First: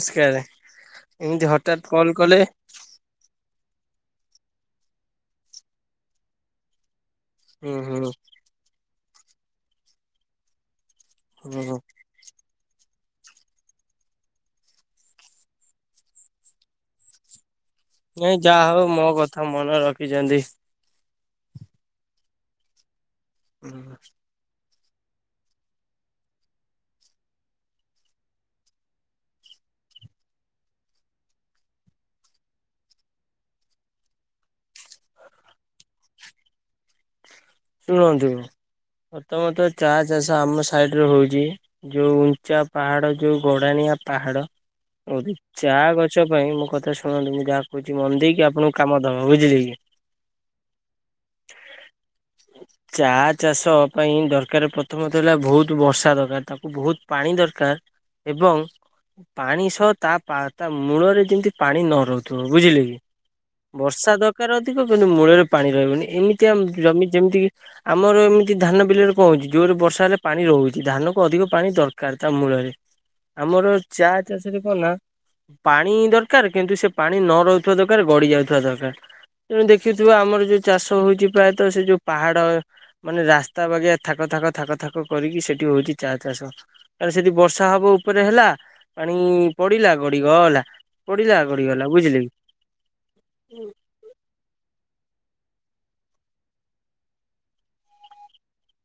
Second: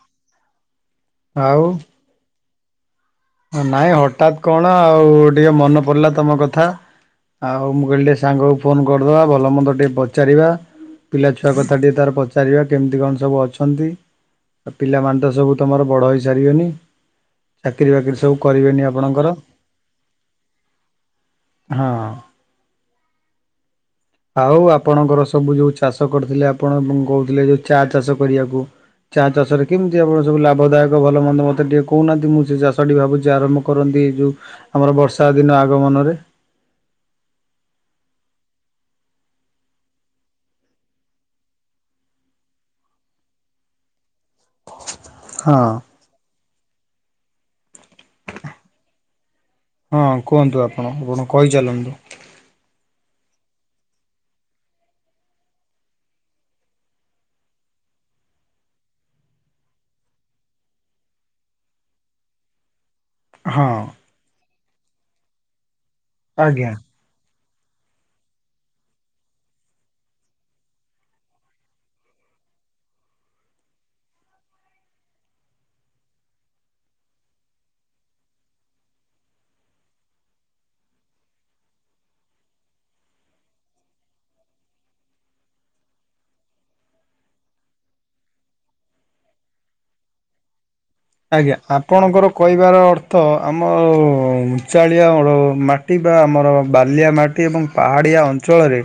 ନମସ୍କାର। ଏମିତି ଆଉ ହଠାତ୍ କଲ୍ କଲେ? ନାଇଁ ହଠାତ୍ କଣ ଆଉ, ଟିକେ ମନେ ପଡିଲା ତମ କଥା। ଆଉ ହୁଁ ମୁଁ କହିଲି ହୁଁ ଟିକେ ସାଙ୍ଗକୁ ଫୋନ କରିଦବା ଭଲ ମନ୍ଦ ଟିକେ ପଚାରିବା। ପିଲାଛୁଆ ହୁଁ କଥା ହୁଁ ଟିକେ ତାର ପଚା ସାରିବା କେମିତି କଣ ସବୁ ଅଛନ୍ତି ଆ ପିଲାମାନେ ତ ସବୁ ତମର ବଡ ହେଇସାରିବେନି। ଚାକିରି ବାକରି ନାଇଁ ଯାହା ହଉ ମୋ କଥା ମନେ ରଖିଛନ୍ତି। ହଁ। ହୁଁ। ଆଉ ଆପଣଙ୍କର ସବୁ ଯୋଉ ଚାଷ କରିଥିଲେ ଆପଣ କହୁଥିଲେ ଯୋଉ ଚା ଚାଷ କରିବାକୁ ଚାଷରେ କେମିତି ଆପଣ ସବୁ ଲାଭଦାୟକ ଭଲ ମନ୍ଦ ମତେ ଟିକେ କହୁନାହାନ୍ତି ମୁଁ ସେ ଚାଷ ଠ ଭାବୁଛି ଆରମ୍ଭ କରନ୍ତି ଏଇ ଯୋଉ ଆମର ବର୍ଷା ଦିନ ଆଗମନରେ ଶୁଣନ୍ତୁ ପ୍ରଥମତଃ ଚା ଚାଷ ଆମ ସାଇଡ଼ରେ ହେଉଛି ଯୋଉ ଉଞ୍ଚା ପାହାଡ ଯୋଉ ଗୋଡାଣିଆ ପାହାଡ ହଁ। ଚା ଗଛ ଗଚ ପାଇଁ ମୋ କଥା ଶୁଣନ୍ତୁ ମୁଁ ଯାହା କହୁଛି ମନ ଦେଇକି ଆପଣଙ୍କୁ କାମ ଦବ ବୁଝିଲେ କି ହଁ କୁହନ୍ତୁ ଆପଣ ଆପଣ କହି ଚାଲନ୍ତୁ। ଚା ଚାଷ ପାଇଁ ଦରକାର ପ୍ରଥମତଃ ହେଲା ବହୁତ ବର୍ଷା ଦରକାର ତାକୁ ବହୁତ ପାଣି ଦରକାର। ଏବଂ ପାଣି ସହ ତା ପା ତା ମୂଳରେ ଯେମିତି ପାଣି ନ ରହୁଥିବ ବୁଝିଲେ କି? ହଁ ବର୍ଷା ଦରକାର ଅଧିକ କିନ୍ତୁ ମୂଳରେ ପାଣି ରହିବନି ଏମିତି ଆମ ଆଜ୍ଞା। ଜମି ଯେମିତି କି ଆମର ଏମିତି ଧାନ ବିଲରେ କଣ ହଉଛି ଯୋଉଟ ବର୍ଷା ହେଲେ ପାଣି ରହୁଛି ଧାନ କ ଅଧିକ ପାଣି ଦରକାର ତା ମୂଳରେ ଆମର ଚା ଚାଷରେ କଣ ନା ପାଣି ଦରକାର କିନ୍ତୁ ସେ ପାଣି ନ ରହୁଥିବା ଦରକାର ଗଡି ଯାଉଥିବା ଦରକାର। ତେଣୁ ଦେଖୁଥିବ ଆମର ଯୋଉ ଚାଷ ହଉଛି ପ୍ରାୟତଃ ସେ ଯୋଉ ପାହାଡ଼ ମାନେ ରାସ୍ତା ବାଗିଆ ଥାକ ଥାକ ଥାକ ଥାକ କରିକି ସେଠି ହଉଛି ଚା ଚାଷ କାରଣ ସେଠି ବର୍ଷା ହବ ଉପରେ ହେଲା ପାଣି ପଡିଲା ଗଡିଗଲା। ପଡିଲା ଆଜ୍ଞା ଗଡିଗଲା ବୁଝିଲେ ଆପଣଙ୍କର କି କହିବାର ଅର୍ଥ ଆମ ଉଚାଳିଆ ମାଟି ବା ଆମର ବାଲିଆ ମାଟି ଏବଂ ପାହାଡ଼ିଆ ଅଞ୍ଚଳରେ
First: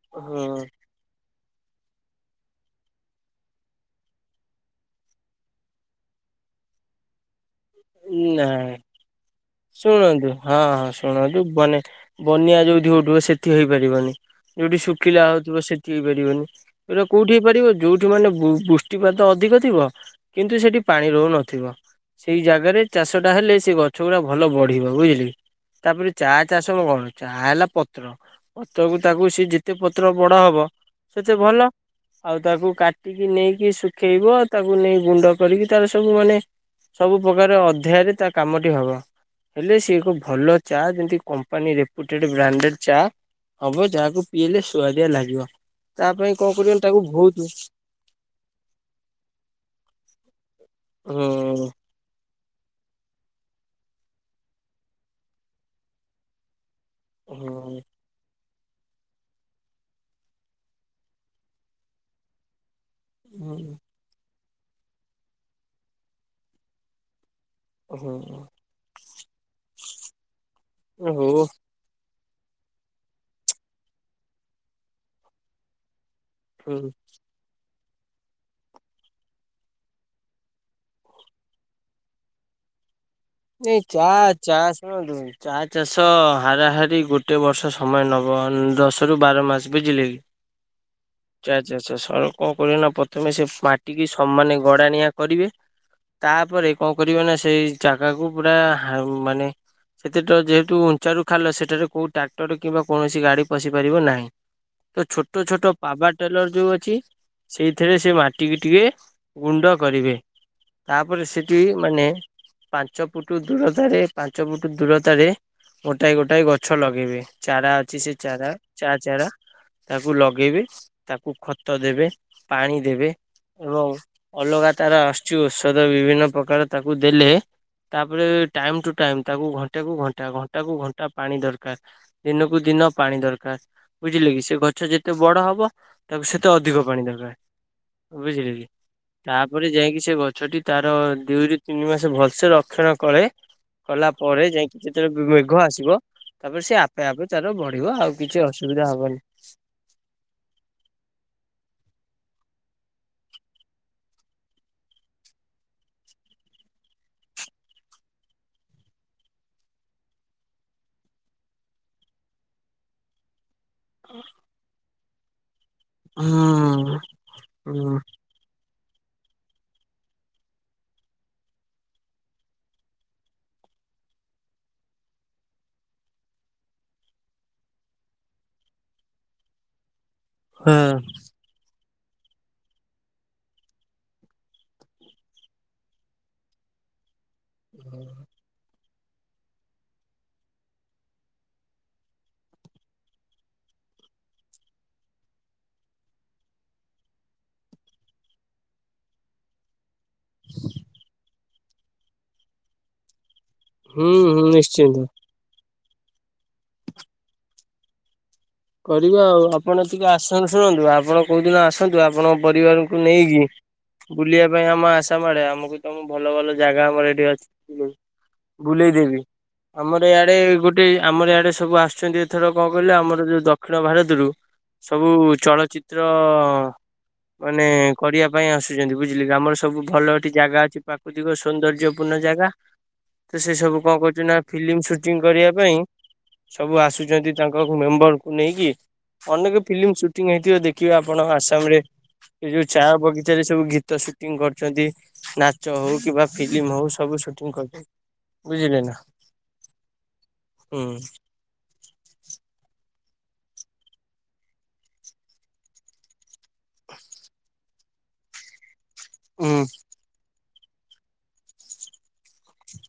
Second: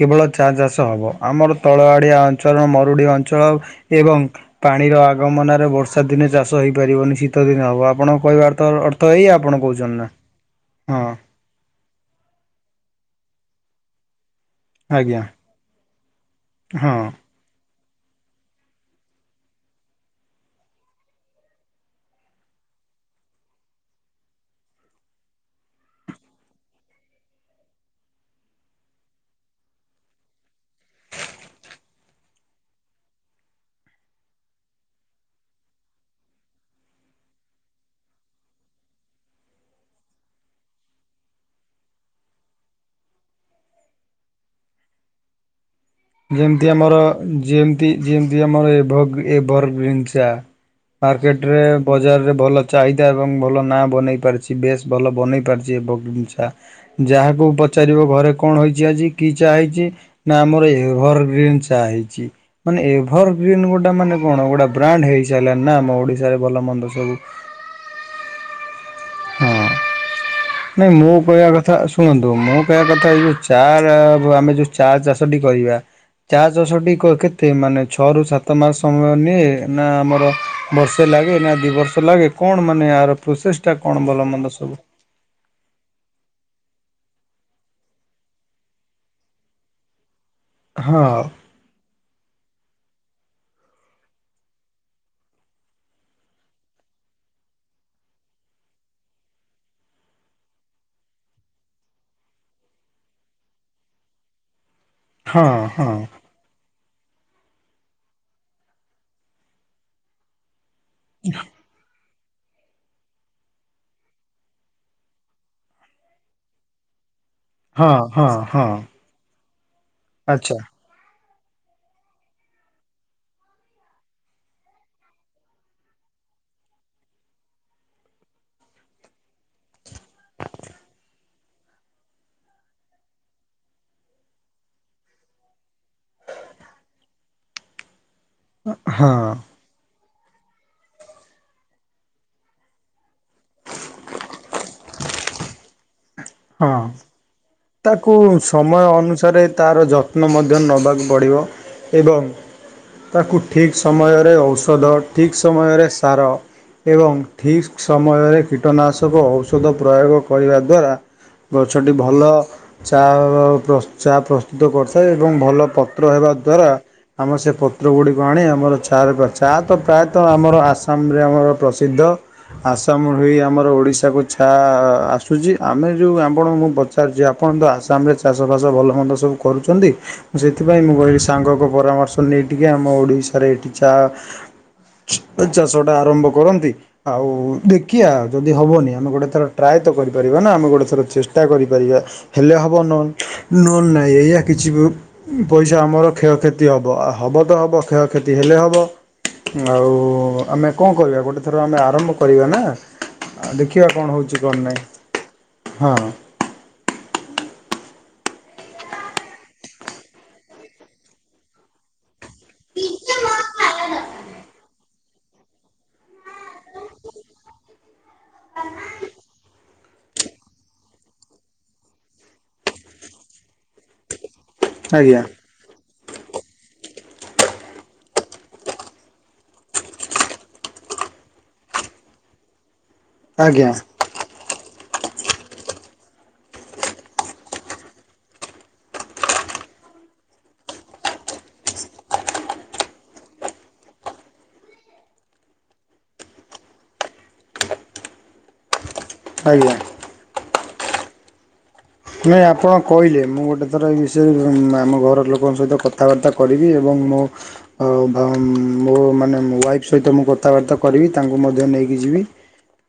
କେବଳ ହଁ ଚା ଚାଷ ହେବ ଆମର ତଳଆଡ଼ିଆ ଅଞ୍ଚଳ ମରୁଡ଼ି ଅଞ୍ଚଳ ଏବଂ ପାଣିର ଆଗମନରେ ବର୍ଷା ଦିନେ ଚାଷ ହେଇପାରିବନି ଶୀତ ଦିନ ହେବ ଆପଣଙ୍କ କହିବାର ତ ନାଇଁ। ଅର୍ଥ ଏଇ ଆପଣ କହୁଛନ୍ତି ନା ହଁ। ମାନେ ବନ୍ୟା ଯୋଉଠି ଉଠିବ ସେଠି ହେଇପାରିବନି। ଯୋଉଠି ଆଜ୍ଞା ଶୁଖିଲା ହଉଥିବ ସେଠି ହେଇପାରିବନି ହଁ। ଏଇଟା କୋଉଠି ଯୋଉଠି ମାନେ ବୃଷ୍ଟିପାତ ଅଧିକ ଥିବ କିନ୍ତୁ ସେଠି ପାଣି ରହୁନଥିବ ସେଇ ଜାଗା ଆଗରେ ଚାଷ ଟା ହେଲେ ସେ ଗଛ ଗୁଡା ଭଲ ବଢିବ ବୁଝିଲି। ତାପରେ ଚା ଚାଷ କ କଣ ଚା ହେଲା ପତ୍ର ପତ୍ରକୁ ତାକୁ ସେ ଯେତେ ପତ୍ର ବଡ ହବ ସେତେ ଭଲ। ଆଉ ତାକୁ କାଟିକି ନେଇକି ଶୁଖେଇବ ତାକୁ ନେଇ ଗୁଣ୍ଡ କରିକି ତାର ସବୁ ମାନେ ସବୁ ପ୍ରକାର ଅଧ୍ୟାୟରେ ତା କାମଟି ହବ। ହେଲେ ସିଏ ଏକ ଭଲ ଚା ଯେମିତି କମ୍ପାନୀ ରେପୁଟେଡ଼୍ ବ୍ରାଣ୍ଡେଡ଼୍ ଚା। ହବ ଯାହାକୁ ପିଇଲେ ସୁଆଦିଆ ଲାଗିବ। ତା ପାଇଁ କଣ ଯେମିତି କରିବ ଆମର ତାକୁ ବହୁତ ଯେମତି ଯେମିତି ଆମର ଏଭ-ଏଭର୍ ଗ୍ରୀନ ଚା। ମାର୍କେଟ ରେ ହୁଁ ବଜାରରେ ଭଲ ଚାହିଦା ଏବଂ ଭଲ ନାଁ ବନେଇ ପାରିଛି ବେଶ୍ ଭଲ ବନେଇ ପାରିଛି ଏ ବଗିଚା। ଯାହାକୁ ହୁଁ ପଚାରିବ ଘରେ କଣ ହେଇଛି ଆଜି କି ଚାହା ହେଇଛି ନା ଆମର ଏ ଏଭର ଗ୍ରୀନ୍ ହେଇଛି ମାନେ ଏଭର ଗ୍ରୀନ୍ ଗୁଟେ ମାନେ କଣ ଗୁଟା ବ୍ରାଣ୍ଡ ହେଇସାରିଲା ନା ଆମ ଓଡିଶାରେ ଭଲ ମନ୍ଦ ସବୁ। ହୁଁଁ। ହଁ ନାଇଁ ମୁଁ ହଉ କହିବା କଥା ସ ଶୁଣନ୍ତୁ ମୋ କହିବା କଥା ଏଇ ଯେଉଁ ଚା ଆମେ ଯେଉଁ ଚା ଚାଷଟି କରିବା ଚା ହୁଁ ଚାଷଟି କ କେ ଏତେ ମାନେ ଛଅରୁ ସାତ ମାସ ସମୟ ନିଏ ନା ଆମର ବର୍ଷେ ଲାଗେ ନା ଦୁଇ ବର୍ଷ ଲାଗେ କଣ ମାନେ ଏହାର ପ୍ରୋସେସ୍ଟା ନାଇଁ ଚା କଣ ଭଲ ଚା ମନ୍ଦ ସବୁ? ଶୁଣନ୍ତୁ ଚା ଚାଷ ହାରାହାରି ଗୋଟେ ବର୍ଷ ସମୟ ନେବ ଦଶରୁ ବାର ମାସ ବୁଝିଲେ କି। ହଁ। ଚା ଚାଷ ସ କଣ କରିବେନା ପ୍ରଥମେ ସେ ମାଟିକି ସମାନ ଗୁଡ଼ାନିଆ କରିବେ। ତାପରେ କଣ କରିବ ନା ସେଇ ଜାଗାକୁ ପୁରା ହା ମାନେ ସେତେତ ଯେହେତୁ ଉଞ୍ଚାରୁ ଖାଲ ସେଠାରେ କଉଁ ଟ୍ରାକ୍ଟର କିମ୍ବା କୌଣସି ଗାଡ଼ି ପଶିପାରିବ ନାହିଁ। ତ ଛୋଟ ହଁ ଛୋଟ ହଁ ପାବାଟ ଟେଲର୍ ଯୋଉ ଅଛି ସେଇଥିରେ ସେ ମାଟିିକି ଟିକେ ଗୁଣ୍ଡ କରିବେ। ତାପରେ ସେଠି ମାନେ ପାଞ୍ଚ ଫୁଟ ଦୂରତାରେ ପାଞ୍ଚ ଫୁଟ ଦୂରତାରେ ଗୋଟାଏ ଗୋଟାଏ ଗଛ ଲଗେଇବେ। ଚାରା ହଁ ଅଛି ସେ ହଁ ଚାରା ହଁ ଚା ଚାରା ତାକୁ ଆଚ୍ଛା ଲଗେଇବେ। ତାକୁ ଖତ ଦେବେ ପାଣି ଦେବେ। ଏବଂ ଅଲଗା ତାର ଆସୁଛି ଔଷଧ ବିଭିନ୍ନ ପ୍ରକାର ତାକୁ ଦେଲେ। ତାପରେ ଟାଇମ୍ ଟୁ ଟାଇମ୍ ତାକୁ ଘଣ୍ଟା କୁ ଘଣ୍ଟା ଘଣ୍ଟା କୁ ଘଣ୍ଟା ପାଣି ଦରକାର। ଦିନକୁ ଦିନ ପାଣି ଦରକାର। ବୁଝିଲକି ସେ ଗଛ ଯେତେ ବଡ଼ ହବ ତାକୁ ସେତେ ଅଧିକ ପାଣି ଦରକାର। ବୁଝିଲେ କି ହଁ ତାପରେ ଯାଇକି ସେ ଗଛଟି ତାର ଦୁଇରୁ ତିନି ମାସ ଭଲ ସେ ରକ୍ଷଣ କଲେ କଲା ପରେ ଯାଇକି ଯେତେବେଳେ ମେଘ ଆସିବ ତାପରେ ହଁ ସେ ଆପେ ଆପେ ତାର ବଢି ତାକୁ ସମୟ ଅନୁସାରେ ତାର ଯତ୍ନ ମଧ୍ୟ ନେବାକୁ ପଡ଼ିବ ଏବଂ ତାକୁ ଠିକ୍ ସମୟରେ ଔଷଧ ଠିକ୍ ସମୟରେ ସାର ଏବଂ ଠିକ୍ ସମୟରେ କୀଟନାଶକ ଔଷଧ ପ୍ରୟୋଗ କରିବା ଦ୍ୱାରା ଗଛଟି ଭଲ ଚା ପ୍ର ଚା ପ୍ରସ୍ତୁତ କରିଥାଏ ଏବଂ ଭଲ ପତ୍ର ହେବା ଦ୍ଵାରା ହୁଁ ଆମର ସେ ହୁଁ। ପତ୍ର ଗୁଡ଼କୁ ଆଣି ଆମର ଚା ର ଚା ତ ପ୍ରାୟତଃ ଆମର ଆସାମରେ ଆମର ପ୍ରସିଦ୍ଧ। ଆସାମରୁ ହିଁ ଆମର ଓଡିଶାକୁୁ ଚା ଆସୁଛି ଆମେ ଯୋଉ ଆପଣ ମୁଁ ପଚାରୁଚି ଆପଣତ ଆସାମରେ ଚାଷ ବାସ ଭଲ ମନ୍ଦ ସବୁ କରୁଛନ୍ତି ମୁଁ ସେଥିପାଇଁ ହଁ। ମୁଁ କିହିଲି ସାଙ୍ଗଙ୍କ ପରାମର୍ଶ ନେଇ ଟିକିଏ ଆମ ଓଡ଼ିଶାରେ ଏଠି ଚା ଚାଷ ଟା ଆରମ୍ଭ କରନ୍ତି ଆଉ ଦେଖିିବା ଯଦି ହବନି ଆମେ ଗୋଟେ ତର ଟ୍ରାଏତ କରିପାରିବା ନା ଆମେ ଗୋଟେ ଥର ଚେଷ୍ଟା କରିପାରିବା ହେଲେ ହେବ ନହେଲେ ନାହିଁ ଏଇଆ କିଛି ବି ପଇସା ଆମର କ୍ଷୟକ୍ଷତି ହବ ହବ ତ ହବ କ୍ଷୟକ୍ଷତି ହେଲେ ହବ ଆଉ ଆମେ କଣ କରିବା ଗୋଟେ ଥର ଆମେ ଆରମ୍ଭ କରିବା ନା ଦେଖି ଦେଖିବା ହୁଁ କଣ ହେଉଛି ହୁଁ କଣ ନିଶ୍ଚିନ୍ତ। ନାହିଁ ହଁ। କରିବା ଆଉ ଆପଣ ଟିକେ ଆସ ଶୁଣନ୍ତୁ, ଆପଣ କେଉଁଦିନ ଆସନ୍ତୁ ଆପଣଙ୍କ ପରିବାରକୁ ନେଇକି। ବୁଲିବା ପାଇଁ ଆମ ଆଶାମା ଆଡ଼େ, ଆମକୁ ତମ ଭଲ ଭଲ ଜାଗା ଆମର ଏଠି ଅଛି ବୁଲେଇବୁ। ବୁଲେଇ ଦେବି। ଆମର ଇଆଡ଼େ ଗୋଟେ, ଆମର ଆଡ଼େ ସବୁ ଆସୁଛନ୍ତି ଏଥର କଣ କହିଲେ ଆମର ଯୋଉ ଦ କ୍ଷିଣ ଭାରତରୁ ସବୁ ଆଜ୍ଞା ଚଳଚିତ୍ର ମାନେ କରିବା ପାଇଁ ଆସୁଛନ୍ତି ବୁଝିଲେ କି, ଆମର ସବୁ ଭଲ ଏଠି ଜାଗା ଅଛି ପାକ୍ରୁ ତିକ ସୌନ୍ଦର୍ଯ୍ୟପୂର୍ଣ୍ଣ ଜାଗା ତସେ ଆଜ୍ଞା ସବୁ କ କରୁଚୁ ନା ଫିଲ୍ମ ସୁଟିଂ କରିବା ପାଇଁ ସବୁ ଆସୁଛନ୍ତି ତାଙ୍କ ମେମ୍ବର କୁ ନେଇକି ଅନେକ ଫିଲ୍ମ ସୁଟିଂ ହେଇଥିବ ଦେଖିବେ ଆପଣ ଆସାମରେ। ସେ ଯୋଉ ଚା ବଗିଚାରେ ସବୁ ଗୀତ ସୁଟିଂ କରୁଛନ୍ତି। ନାଚ ହଉ କିମ୍ବା ଫିଲ୍ମ ହଉ ସବୁ ସୁଟିଂ କରିଚନ୍ତି ବୁଝିଲେ ନା। ଆଜ୍ଞା। ହୁଁ। ନାହିଁ ଆପଣ କହିଲେ, ମୁଁ ଗୋଟେ ଥର ଏ ବିଷୟରେ ଆମ ଘର ଲୋକଙ୍କ ସହିତ କଥାବାର୍ତ୍ତା କରିବି ଏବଂ ମୋ ଏ ଭଂ। ମୋ ମାନେ ହୁଁ ମୋ ୱାଇଫ୍ ସହିତ ମୁଁ କଥାବାର୍ତ୍ତା କରିବି ତାଙ୍କୁ ମଧ୍ୟ ନେଇକି ଯିବି।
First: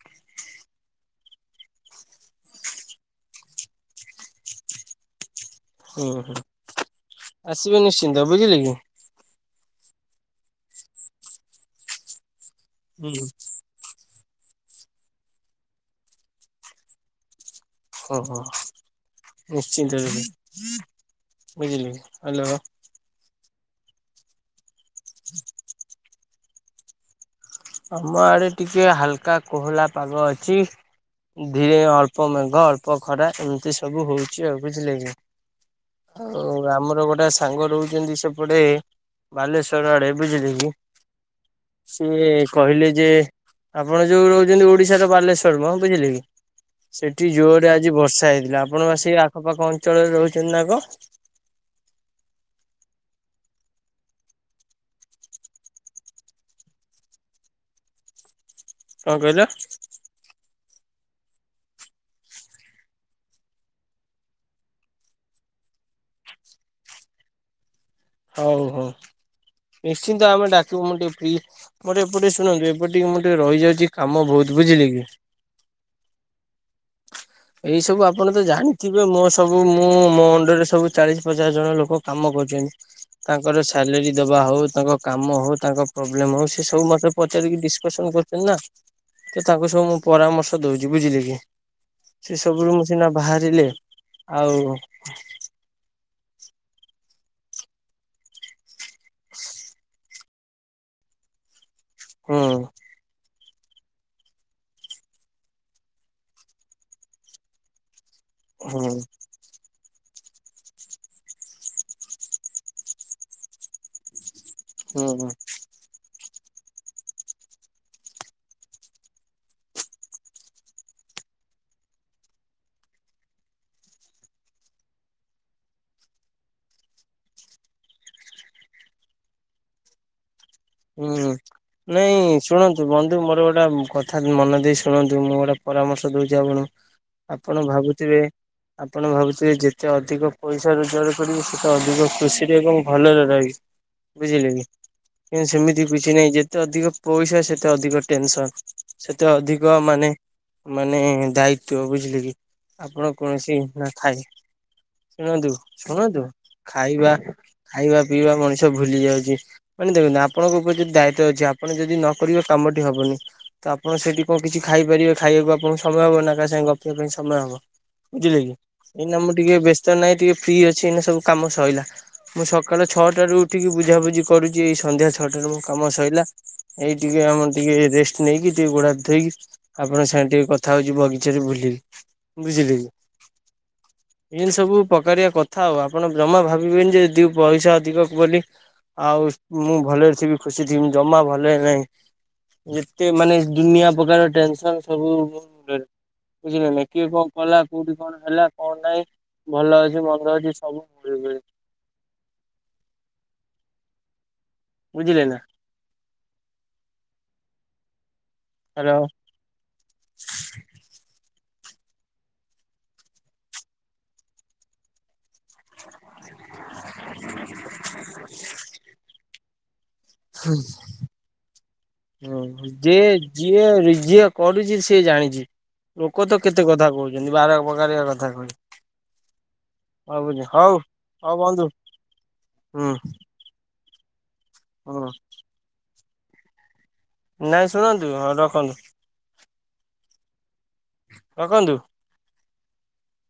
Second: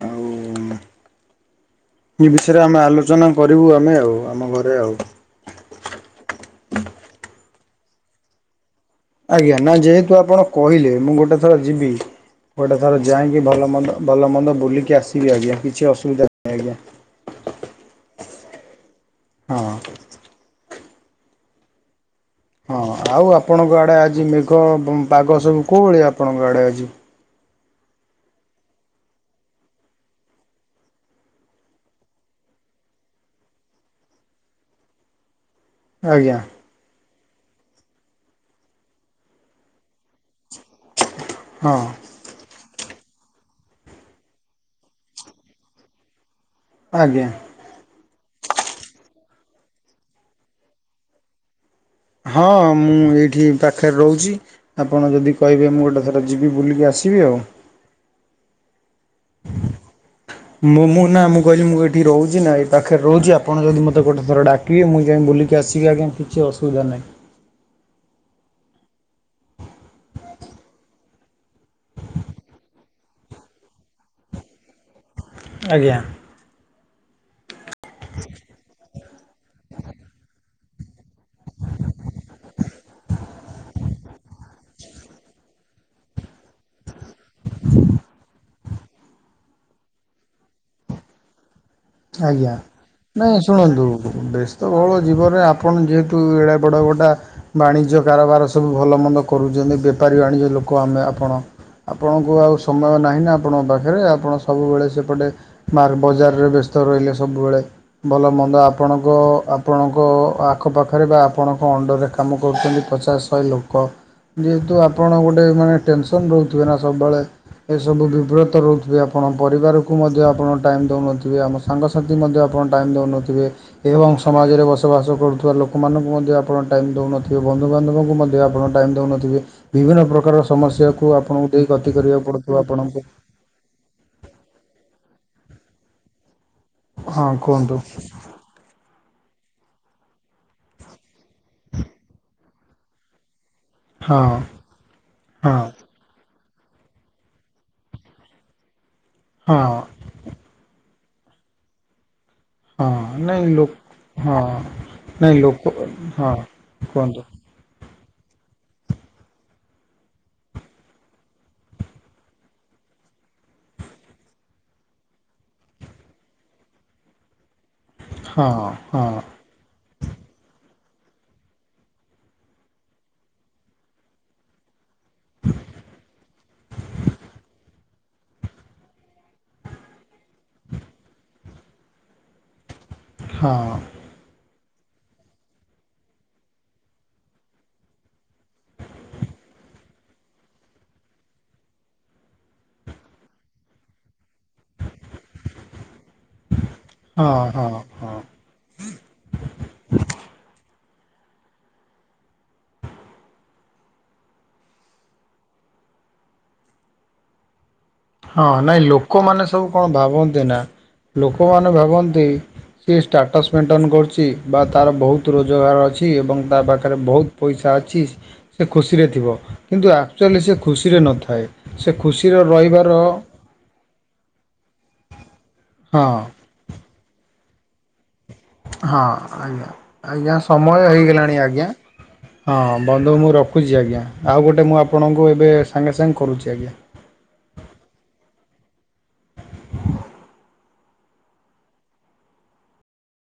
ଆଉ ଏ ବିଷୟରେ ଆମେ ଆଲୋଚନା କରିବୁ ଆମେ ଆଉ ଆମ ଘରେ ଆଉ। ହୁଁ ହୁଁ ଆସିବେ ନିଶ୍ଚିନ୍ତ ବୁଝିଲେ କି। ଆଜ୍ଞା ନା ଯେହେତୁ ଆପଣ କହିଲେ ମୁଁ ଗୋଟେ ଥର ଯିବି ଗୋଟେ ଥର ହୁଁ ଯାଇକି ଭଲ ମନ୍ଦ ଭଲ ମନ୍ଦ ବୁଲିକି ଆସିବି ଆଜ୍ଞା କିଛି ଅସୁବିଧା ନାହିଁ ଆଜ୍ଞା। ଓହୋ ହଁ। ନିଶ୍ଚିନ୍ତ ର ବୁଝିଲେ କି ହ୍ୟାଲୋ। ହଁ ଆଉ ଆପଣଙ୍କ ଆଡ଼େ ଆଜି ମେଘ ପ ପାଗ ସବୁ କୋଉଭଳିଆ ଆପଣଙ୍କ ଆଡ଼େ ଆଜି। ଆମ ଆଡେ ଟିକେ ହାଲକା କୋହଳା ପାଗ ଅଛି। ଧୀରେ ଅଳ୍ପ ମେଘ ଅଳ୍ପ ଖରା ଏମିତି ସବୁ ହଉଛି ଆଉ ବୁଝୀଲେ କି। ଆଜ୍ଞା ଆଉ ଆମର ଗୋଟେ ସାଙ୍ଗ ରହୁଛନ୍ତି ସେପଟେ। ବାଲେଶ୍ଵର ଆଡେ ବୁଝିଲେ କି ହଁ ସିଏ କହିଲେ ଯେ ଆପଣ ଯୋଉ ରହୁଛନ୍ତି ଓଡିଶାର ବାଲେଶ୍ଵର ମ ବୁଝିଲେ କି। ଆଜ୍ଞା। ସେଠି ଜୋରେ ଆଜି ବର୍ଷା ହେଇଥିଲା ଆପଣ ବା ସେ ଆଖପାଖ ଅଞ୍ଚଳରେ ରହୁଛନ୍ତି ନା କଣ। ହଁ ମୁଁ ଏଇଠି ପାଖରେ ରହୁଛି। ଆପଣ ଯଦି କହିବେ ମୁଁ ଗୋଟେ ଥର ଯିବି ବୁଲିକି ଆସିବି ଆଉ। କଣ କହିଲ? ମୁଁ ମୁଁ ନା ମୁଁ କହିଲି ମୁଁ ଏଇଠି ରହୁଛି ନା ଏଇ ପାଖରେ ରହୁଛି, ଆପଣ ଯଦି ମତେ ଗୋଟେ ଥର ଡା କିବେ ମୁଁ ଯାଇ ବୁଲିକି ଆସିବି ଆଜ୍ଞା କିଛି ଅସୁବିଧା ନାହିଁ। ହଉ ହଉ ନିଶ୍ଚିନ୍ତ ଆମେ ଡାକିବୁ ମୁଁ ଟିକେ ଫି ମୋର ଏପଟେ ଶୁଣନ୍ତୁ ଏପଟ ଟିକେ ମୁ ଟିକେ ରହିଯାଉଛି କାମ ବହୁତ ବୁଝିଲେ କି। ଆଜ୍ଞା। ଏଇ ସବୁ ଆପଣ ତ ଜାଣିଥିବେ ମୋ ସବୁ ମୁଁ ମୋ ଅଣ୍ଡରେ ସବୁ ଚାଳିଶ ପଚାଶ ଜଣ ଲୋକ କାମ କରୁଛନ୍ତି। ତାଙ୍କର ସାଲେରୀ ଦବା ହଉ ତାଙ୍କ କାମ ହଉ ତାଙ୍କ ପ୍ରୋବ୍ଲେମ୍ ହଉ ସେ ସବୁ ମୋତେ ପଚାରିକି ଡିସସ୍କସନ୍ କରୁ ଚନ୍ତି ନା ତ ତାଙ୍କୁ ସବୁ ମୁଁ ପରାମର୍ଶ ଦଉଛି ବୁଝିଲେ କି। ସେ ଆଜ୍ଞା ସବୁରୁ ମୁଁ ସିନା ନାଇଁ ବାହାରିଲେ ଶୁଣନ୍ତୁ ଆଉ ବେସ୍ତ ବହୁଳ ଜୀବନରେ ଆପଣ ଯେହେତୁ ଏଡ଼େ ବଡ଼ ଗୋଟା ବାଣିଜ୍ୟ କାରବାର ସବୁ ଭଲ ମନ୍ଦ କରୁଛନ୍ତି ବେ ବେପାରି ବାଣିଜ୍ୟ ଲୋକ ଆମେ ଆପଣ ଆପଣଙ୍କୁ ହୁଁ ଆଉ ସମୟ ନାହିଁ ନା। ଆପଣଙ୍କ ପାଖରେ ଆପଣ ସବୁବେଳେ ସେପଟେ ବଜାରରେ ବ୍ୟସ୍ ତ ରହିଲେ ସବୁବେଳେ ଭଲ ମନ୍ଦ ହୁଁ ଆପଣଙ୍କ ଆ ଆପଣଙ୍କ ଆଖପାଖରେ ବା ଆପଣଙ୍କ ଅଣ୍ଡରରେ କାମ କରୁଛନ୍ତି ପଚାଶ ଶହେ ଲୋକ। ଯେହେତୁ ଆପଣ ହୁଁ ଗୋଟେ ମାନେ ଟେନସନ ରହୁଥିବେ ନା ସବୁବେଳେ। ଏସବୁ ବିବ୍ରତ ରହୁଥିବେ ଆପଣ ପରିବାରକୁ ମଧ୍ୟ ଆପଣ ଟାଇମ ଦଉନଥିବେ ଆମ ସ ସାଙ୍ଗସାଥି ମଧ୍ୟ ଆପଣ ଟାଇମ୍ ଦେଉନଥିବେ। ଏବଂ ସମାଜରେ ବସବାସ କରୁଥିବା ଲୋକମାନଙ୍କୁ ମଧ୍ୟ ଆପଣ ଟାଇମ୍ ଦେଉନଥିବେ ବନ୍ଧୁବାନ୍ଧବଙ୍କୁ ମଧ୍ୟ ଆପଣ ଟାଇମ ଦଉନଥିବେ ବିଭିନ୍ନ ପ୍ରକାର ସମସ୍ୟାକୁ ହୁଁ। ଆପଣଙ୍କୁ ଦେଇ ଗତି ନାଇଁ କରିବାକୁ ପଡୁଥିବ ଶୁଣନ୍ତୁ ଆପଣଙ୍କୁ। ବନ୍ଧୁ ମୋର ଗୋଟା କଥାତ୍ ମନ ଦେଇ ଶୁଣନ୍ତୁ ମୁଁ ଗୋଟେ ପରାମର୍ଶ ଦୋଉଛି ଆପଣ ହଁ ଆପଣ କୁହନ୍ତୁ ଭାବୁଥିବେ ଆପଣ ଭାବୁଥିବେ ଯେତେ ଅଧିକ ପଇସା ରୋଜଗାର କରିବେ ସେତେ ଅଧିକ କୃଷୀ ସେ କ ଭଲରେ ରହି ହଁ ବୁଝିଲେ କି? ହଁ ସେମିତି କିଛି ନାହିଁ ଯେତେ ଅଧିକ ପଇସା ସେତେ ଅଧିକ ଟେନସନ। ସେତେ ଅଧିକ ହଁ ମାନେ ମାନେ ଦାୟିତ୍ଵ ବୁଝିଲେ କି। ହଁ ଆପଣ ନାଇଁ କୌଣସି ଲୋକ ନଥାଏ? ହଁ ନାଇଁ ଶୁଣନ୍ତୁ ଲୋକ ଶୁଣନ୍ତୁ ହଁ ଖାଇବା କୁହନ୍ତୁ ଖାଇବା ପିଇବା ମଣିଷ ଭୁଲି ଯାଉଛି। ଦେଖନ୍ତୁ ଆପଣଙ୍କ ଉପରେ ଯଦି ଦାୟିତ୍ୱ ଅଛି ଆପଣ ଯଦି ନ କରିବ କାମଟି ହବନି। ତ ଆପଣ ସେଠି କଣ କିଛି ଖାଇପାରିବେ ଖାଇବାକୁ ଆପଣଙ୍କୁ ସମୟ ହବ ନା କା ସାଙ୍ଗେ ଗପିବା ପାଇଁ ସମୟ ହବ। ବୁଝିଲେ ହଁ କି ହଁ ଏଇନା ଆମର ଟିକେ ବ୍ୟସ୍ତ ନାହିଁ ଟିକେ ଫ୍ରି ଅଛି ଏଇନା ସବୁ କାମ ସଇଲା। ମୁଁ ସକାଳୁ ଛଅଟାରୁ ଉଠିକି ବୁଝାବୁଝି କରୁଛି ଏଇ ସନ୍ଧ୍ୟା ଛଅଟାରେ ମୋ କାମ ସଇଲା। ଏଇ ଟିକେ ଆମ ଟିକେ ରେଷ୍ଟ ନେଇକି ଟିକେ ଗୋଡ ହାତ ଧୋଇକି ଆପଣ ସାଙ୍ଗ ଟିକେ କଥା ହଉଛି ବଗିଚାରେ ବୁଲିକି ବୁଝିଲେ କି? ହଁ। ଏ ସବୁ ପକାରିଆ କଥା ଆଉ ଆପଣ ଜମା ଭାବିବେନି ଯେଦି ପଇସା ଅଧିକ ବୋଲି ଆଉ ସୂ ମୁଁ ଭଲରେ ଥିମି ଖୁସି ଥିମୀ ଜମା ଭଲେ ନାହିଁ। ଯେତେ ମାନେ ଦୁନିଆ ପ୍ରକାର ଟେନସନ ସବୁ [inaudible] ବୁଝିଲ ନା ଇ କିଏ କଣ ହଁ କଲା ହଁ କୋଉଠି ହଁ କଣ ହେଲା କଣ ନାହିଁ ଭଲ ଅଛି ମନ୍ଦ ଅଛି ସବୁ ବେଳେ ବେଳେ। ବୁଝିଲେ ନା। ହଁ ନାଇଁ ହ୍ୟାଲୋ। ଲୋକମାନେ ସବୁ କଣ ଭାବନ୍ତି ନା ଲୋକମାନେ ଭାବନ୍ତି ସି ଷ୍ଟାଟସ୍ ମେଣ୍ଟେନ କରୁଛି ବା ତାର ବହୁତ ତ୍ ରୋଜଗାର ଅଛି ଏବଂ ତା ପାଖରେ ବହୁତ ପଇସା ଅଛି ସେ ଖୁସିରେ ଥିବ। କିନ୍ତୁ ଆକ୍ଚୁଆଲି ସେ ଖୁସିରେ ନଥାଏ ସେ ଖୁସିରେ ରହିବା ଯିଏ ଯିଏ ଯିଏ କରୁଛି ସିଏ ଜାଣିଛି ହଁ ଲୋକ ତ କେତେ କଥା କହୁଛନ୍ତି ବାର ପକାରିଆ କଥା କହୁଚ ନ୍ତି। ହଁ ଆଜ୍ଞା ଆଜ୍ଞା ହଉ ସମୟ ହଉ ହେଇଗଲାଣି ଆଜ୍ଞା ବନ୍ଧୁ ହଁ ହୁଁ ବନ୍ଧୁ ମୁଁ ରଖ ରଖୁଛି ଆଜ୍ଞା ଆଉ ଗୋଟେ ମୁଁ ହୁଁ ଆପଣଙ୍କୁ ଏବେ ସାଙ୍ଗେ ସାଙ୍ଗେ କରୁଛି ଆଜ୍ଞା। ନାଇଁ ଶୁଣନ୍ତୁ ହ ରଖନ୍ତୁ। ରଖନ୍ତୁ।